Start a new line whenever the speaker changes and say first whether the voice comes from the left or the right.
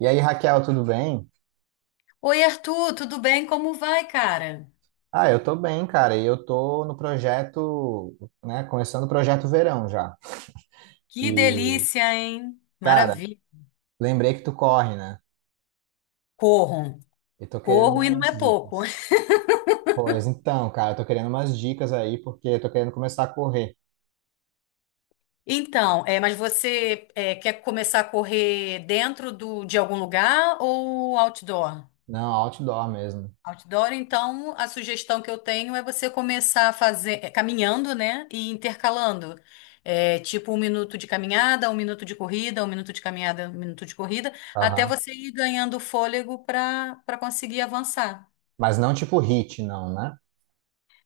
right: E aí, Raquel, tudo bem?
left: Oi, Arthur, tudo bem? Como vai, cara?
right: Ah, eu tô bem, cara. E eu tô no projeto, né? Começando o projeto verão já.
left: Que
right: E,
left: delícia, hein?
right: cara,
left: Maravilha.
right: lembrei que tu corre, né?
left: Corro.
right: E tô querendo
left: Corro e não
right: umas
left: é pouco.
right: dicas. Pois então, cara, eu tô querendo umas dicas aí, porque eu tô querendo começar a correr.
left: Então, é, mas você é, quer começar a correr dentro de algum lugar ou outdoor?
right: Não, outdoor mesmo.
left: Outdoor, então, a sugestão que eu tenho é você começar a fazer, é, caminhando, né? E intercalando. É, tipo 1 minuto de caminhada, 1 minuto de corrida, 1 minuto de caminhada, um minuto de corrida, até
right: Aham.
left: você ir ganhando fôlego para conseguir avançar.
right: Mas não tipo hit, não, né?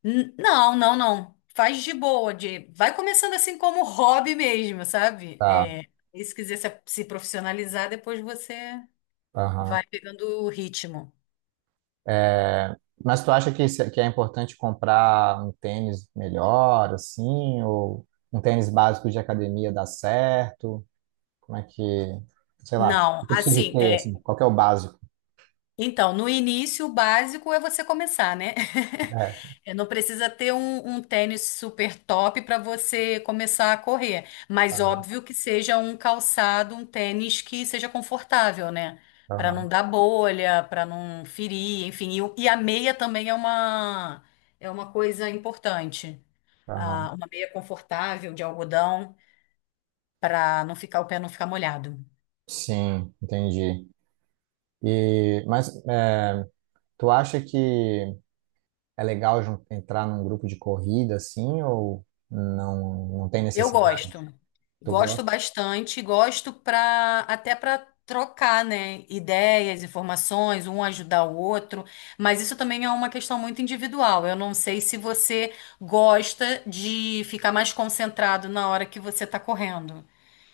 left: Não, não, não. Faz de boa, vai começando assim como hobby mesmo, sabe?
right: Tá.
left: É, e se quiser se profissionalizar, depois você vai
right: Aham.
left: pegando o ritmo.
right: É, Mas tu acha que, que é importante comprar um tênis melhor, assim? Ou um tênis básico de academia dá certo? Como é que, sei lá,
left: Não,
right: o que eu preciso
left: assim,
right: ter,
left: é...
right: assim, qual que é o básico?
left: então, no início, o básico é você começar, né?
right: É,
left: É, não precisa ter um tênis super top para você começar a correr, mas
right: aham,
left: óbvio que seja um calçado, um tênis que seja confortável, né? Para não
right: aham,
left: dar bolha, para não ferir, enfim. E, e a meia também é é uma coisa importante. Ah,
right: aham.
left: uma meia confortável de algodão para não ficar o pé não ficar molhado.
right: Sim, entendi. E, mas é, tu acha que é legal entrar num grupo de corrida, assim, ou não, não tem
left: Eu
right: necessidade?
left: gosto.
right: Tu
left: Gosto
right: gosta?
left: bastante, gosto para até para trocar, né, ideias, informações, um ajudar o outro, mas isso também é uma questão muito individual. Eu não sei se você gosta de ficar mais concentrado na hora que você está correndo.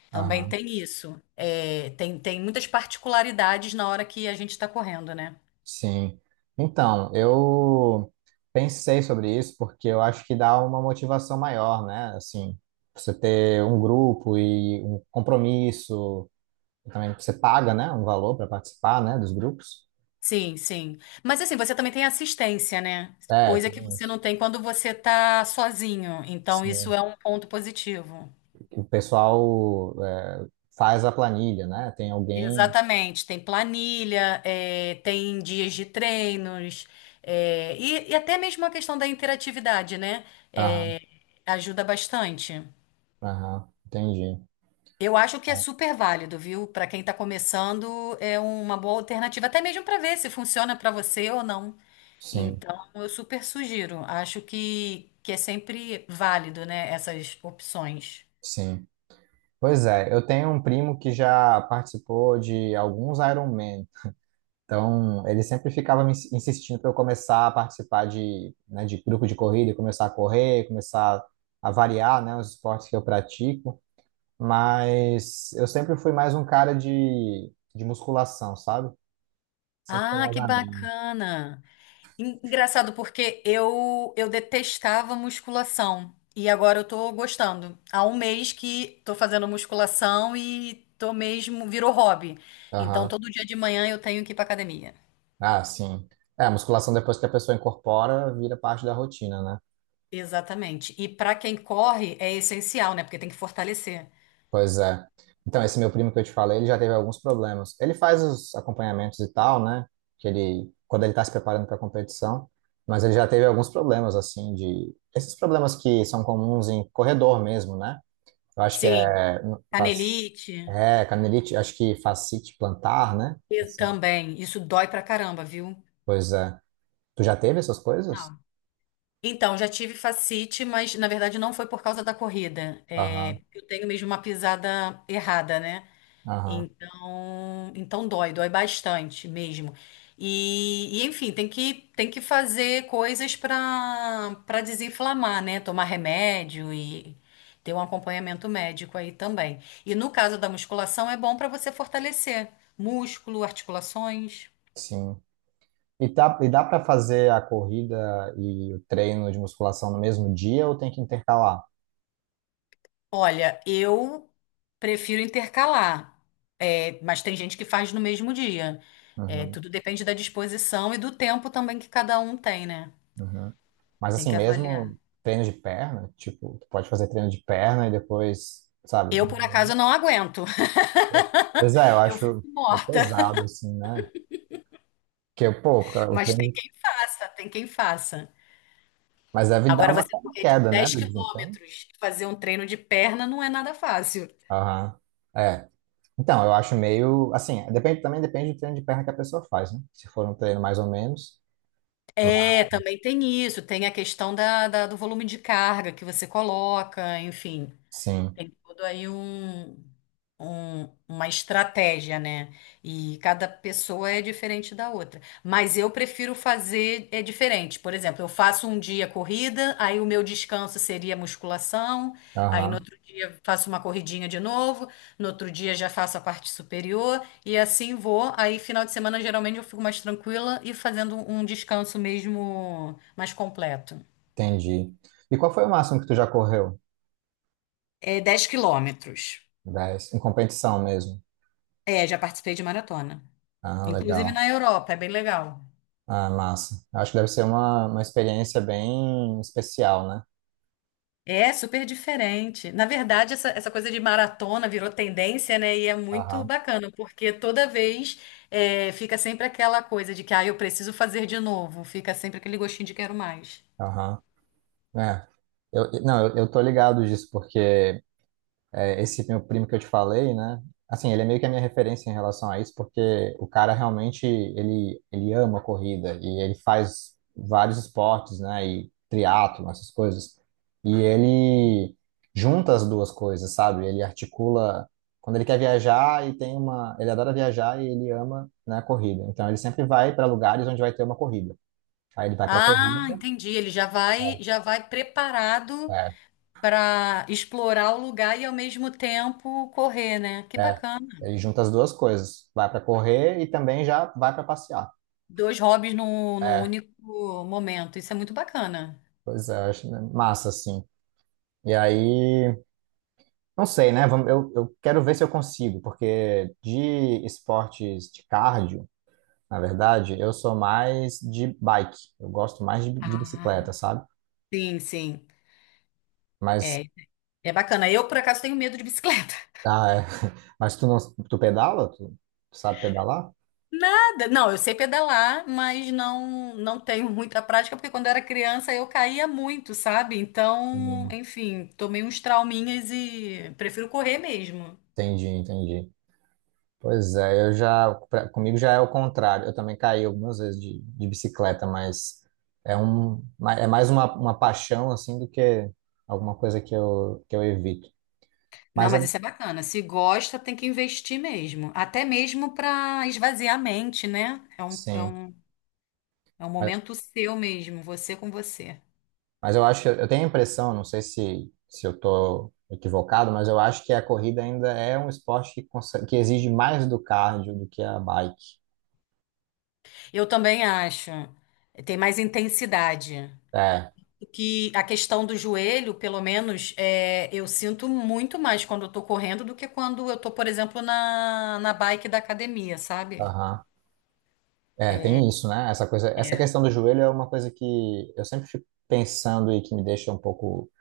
left: Também
right: Aham,
left: tem isso. É, tem muitas particularidades na hora que a gente está correndo, né?
right: sim. Então, eu pensei sobre isso porque eu acho que dá uma motivação maior, né? Assim, você ter um grupo e um compromisso, também você paga, né, um valor para participar, né, dos grupos.
left: Sim, sim. Mas assim, você também tem assistência, né?
right: É,
left: Coisa
right: tem
left: que você
right: uns-
left: não tem quando você tá sozinho. Então, isso
right: sim.
left: é um ponto positivo.
right: O pessoal é, faz a planilha, né? Tem alguém.
left: Exatamente. Tem planilha, é, tem dias de treinos, é, e até mesmo a questão da interatividade, né?
right: Aham,
left: É, ajuda bastante.
right: aham, entendi.
left: Eu acho que é super válido, viu? Para quem tá começando, é uma boa alternativa, até mesmo para ver se funciona para você ou não.
right: Sim,
left: Então, eu super sugiro. Acho que é sempre válido, né, essas opções.
right: sim. Pois é, eu tenho um primo que já participou de alguns Ironman. Então, ele sempre ficava me insistindo para eu começar a participar de, né, de grupo de corrida, começar a correr, começar a variar, né, os esportes que eu pratico. Mas eu sempre fui mais um cara de musculação, sabe? Sempre fui
left: Ah,
right: mais
left: que
right: a mim.
left: bacana. Engraçado porque eu detestava musculação e agora eu tô gostando. Há um mês que tô fazendo musculação e tô mesmo virou hobby. Então,
right: Aham.
left: todo dia de manhã eu tenho que ir pra academia.
right: Ah, sim. É, a musculação depois que a pessoa incorpora, vira parte da rotina, né?
left: Exatamente. E pra quem corre é essencial, né? Porque tem que fortalecer.
right: Pois é. Então, esse meu primo que eu te falei, ele já teve alguns problemas. Ele faz os acompanhamentos e tal, né? Que ele, quando ele tá se preparando para a competição, mas ele já teve alguns problemas, assim, de. Esses problemas que são comuns em corredor mesmo, né? Eu acho que
left: Sim,
right: é faz
left: canelite
right: é canelite, acho que fascite plantar, né? Essa
left: também. Isso dói pra caramba, viu?
right: coisa. Tu já teve essas coisas?
left: Não. Então, já tive facite, mas na verdade não foi por causa da corrida.
right: Aham,
left: É, eu tenho mesmo uma pisada errada, né?
right: aham,
left: Então, então dói, dói bastante mesmo. Enfim, tem que fazer coisas para desinflamar, né? Tomar remédio e ter um acompanhamento médico aí também. E no caso da musculação, é bom para você fortalecer músculo, articulações.
right: sim. E, tá, e dá para fazer a corrida e o treino de musculação no mesmo dia ou tem que intercalar?
left: Olha, eu prefiro intercalar, é, mas tem gente que faz no mesmo dia. É,
right: Uhum,
left: tudo depende da disposição e do tempo também que cada um tem, né?
right: uhum. Mas
left: Tem
right: assim,
left: que avaliar.
right: mesmo treino de perna, tipo, tu pode fazer treino de perna e depois, sabe?
left: Eu, por acaso, não aguento.
right: Pois é, eu
left: Eu fico
right: acho meio
left: morta.
right: pesado, assim, né? Porque, pô, o
left: Mas tem
right: treino.
left: quem faça, tem quem faça.
right: Mas deve dar
left: Agora,
right: uma
left: você correr, tipo,
right: queda, né,
left: 10
right: do desempenho.
left: quilômetros, fazer um treino de perna não é nada fácil.
right: Aham. É. Então, eu acho meio, assim, depende, também depende do treino de perna que a pessoa faz, né? Se for um treino mais ou menos,
left: É, também tem isso. Tem a questão do volume de carga que você coloca, enfim.
right: sim.
left: Tem tudo aí uma estratégia, né? E cada pessoa é diferente da outra. Mas eu prefiro fazer é diferente. Por exemplo, eu faço um dia corrida, aí o meu descanso seria musculação, aí no
right: Aham,
left: outro dia faço uma corridinha de novo, no outro dia já faço a parte superior e assim vou. Aí final de semana geralmente eu fico mais tranquila e fazendo um descanso mesmo mais completo.
right: entendi. E qual foi o máximo que tu já correu?
left: É 10 quilômetros.
right: 10 em competição mesmo.
left: É, já participei de maratona.
right: Ah,
left: Inclusive
right: legal.
left: na Europa, é bem legal.
right: Ah, massa. Acho que deve ser uma experiência bem especial, né?
left: É super diferente. Na verdade, essa coisa de maratona virou tendência, né? E é muito
right: Aham,
left: bacana, porque toda vez é, fica sempre aquela coisa de que, ah, eu preciso fazer de novo. Fica sempre aquele gostinho de quero mais.
right: aham. É. Não, eu tô ligado disso, porque é, esse meu primo que eu te falei, né? Assim, ele é meio que a minha referência em relação a isso, porque o cara realmente, ele ama a corrida e ele faz vários esportes, né? E triatlo, essas coisas. E ele junta as duas coisas, sabe? Ele articula quando ele quer viajar e tem uma, ele adora viajar e ele ama, né, a corrida. Então ele sempre vai para lugares onde vai ter uma corrida. Aí ele vai para corrida,
left: Ah, entendi. Ele já vai preparado
right: é,
left: para explorar o lugar e ao mesmo tempo correr, né? Que
right: é,
left: bacana.
right: é. Ele junta as duas coisas, vai para correr e também já vai para passear.
left: Dois hobbies no único momento. Isso é muito bacana.
right: Pois é, acho né, massa, assim. E aí, não sei, né? Eu quero ver se eu consigo, porque de esportes de cardio, na verdade, eu sou mais de bike. Eu gosto mais de bicicleta,
left: Ah,
right: sabe?
left: sim, sim.
right: Mas,
left: É, é bacana. Eu, por acaso, tenho medo de bicicleta.
right: ah, é. Mas tu não, tu pedala? Tu sabe pedalar?
left: Nada. Não, eu sei pedalar, mas não tenho muita prática, porque quando eu era criança eu caía muito, sabe? Então,
right: Hum,
left: enfim, tomei uns trauminhas e prefiro correr mesmo.
right: Entendi, entendi. Pois é, comigo já é o contrário. Eu também caí algumas vezes de bicicleta, mas é um, é mais uma paixão assim do que alguma coisa que eu evito.
left: Não,
right: Mas
left: mas
right: a-
left: isso é bacana. Se gosta, tem que investir mesmo. Até mesmo para esvaziar a mente, né?
right: sim,
left: É um
right: mas,
left: momento seu mesmo, você com você.
right: mas eu acho que eu tenho a impressão, não sei se eu tô equivocado, mas eu acho que a corrida ainda é um esporte que exige mais do cardio do que a bike.
left: Eu também acho. Tem mais intensidade.
right: É,
left: Que a questão do joelho, pelo menos, é, eu sinto muito mais quando eu tô correndo do que quando eu tô, por exemplo, na bike da academia, sabe?
right: aham. É, tem isso, né? Essa
left: É.
right: questão do joelho é uma coisa que eu sempre fico pensando e que me deixa um pouco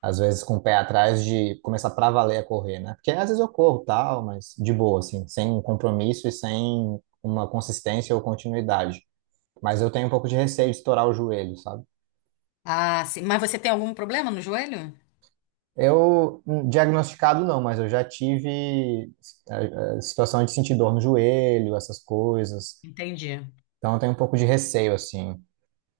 right: às vezes com o pé atrás de começar pra valer a correr, né? Porque às vezes eu corro tal, mas de boa, assim, sem compromisso e sem uma consistência ou continuidade. Mas eu tenho um pouco de receio de estourar o joelho, sabe?
left: Ah, sim. Mas você tem algum problema no joelho?
right: Diagnosticado não, mas eu já tive situação de sentir dor no joelho, essas coisas.
left: Entendi.
right: Então eu tenho um pouco de receio, assim.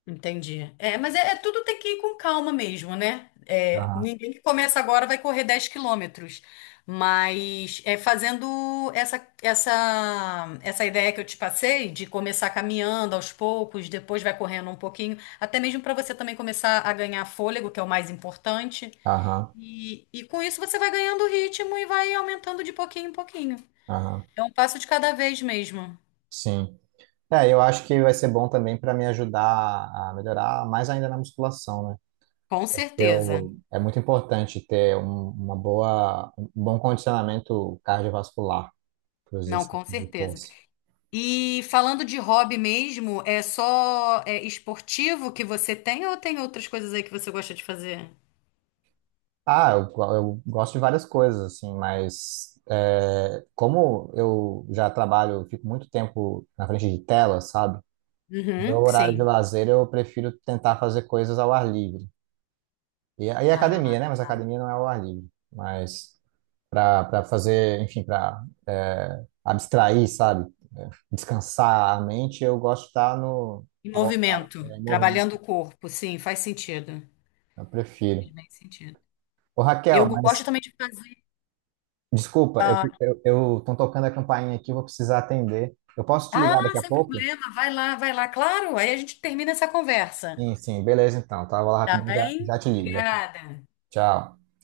left: Entendi. É, mas é, é tudo tem que ir com calma mesmo, né? É,
right: Aham,
left: ninguém que começa agora vai correr 10 quilômetros. Mas é fazendo essa ideia que eu te passei de começar caminhando aos poucos, depois vai correndo um pouquinho, até mesmo para você também começar a ganhar fôlego, que é o mais importante.
right: aham,
left: E com isso você vai ganhando ritmo e vai aumentando de pouquinho em pouquinho.
right: aham,
left: É um passo de cada vez mesmo.
right: sim. É, eu acho que vai ser bom também para me ajudar a melhorar mais ainda na musculação, né?
left: Com certeza.
right: Eu, é muito importante ter uma boa, um bom condicionamento cardiovascular para os
left: Não,
right: exercícios
left: com
right: de
left: certeza.
right: força.
left: E falando de hobby mesmo, é só é, esportivo que você tem ou tem outras coisas aí que você gosta de fazer?
right: Eu gosto de várias coisas, assim, mas é, como eu já trabalho, eu fico muito tempo na frente de tela, sabe? No meu
left: Uhum,
right: horário de
left: sim.
right: lazer eu prefiro tentar fazer coisas ao ar livre. E aí é
left: Ah,
right: academia, né? Mas
left: tá.
right: academia não é ao ar livre. Mas para fazer, enfim, para abstrair, sabe? Descansar a mente, eu gosto de estar no
left: E movimento,
right: movimento.
left: trabalhando o corpo, sim, faz sentido.
right: Eu prefiro.
left: Faz bem sentido.
right: Ô,
left: Eu
right: Raquel,
left: gosto
right: mas
left: também de fazer.
right: desculpa, eu tô tocando a campainha aqui, vou precisar atender. Eu posso te ligar
left: Ah,
right: daqui a
left: sem
right: pouco?
left: problema, vai lá, claro. Aí a gente termina essa conversa.
right: Sim, sim, beleza então. Tá, vou lá
left: Tá
right: rapidinho,
left: bem?
right: já te ligo, já te...
left: Obrigada.
right: Tchau.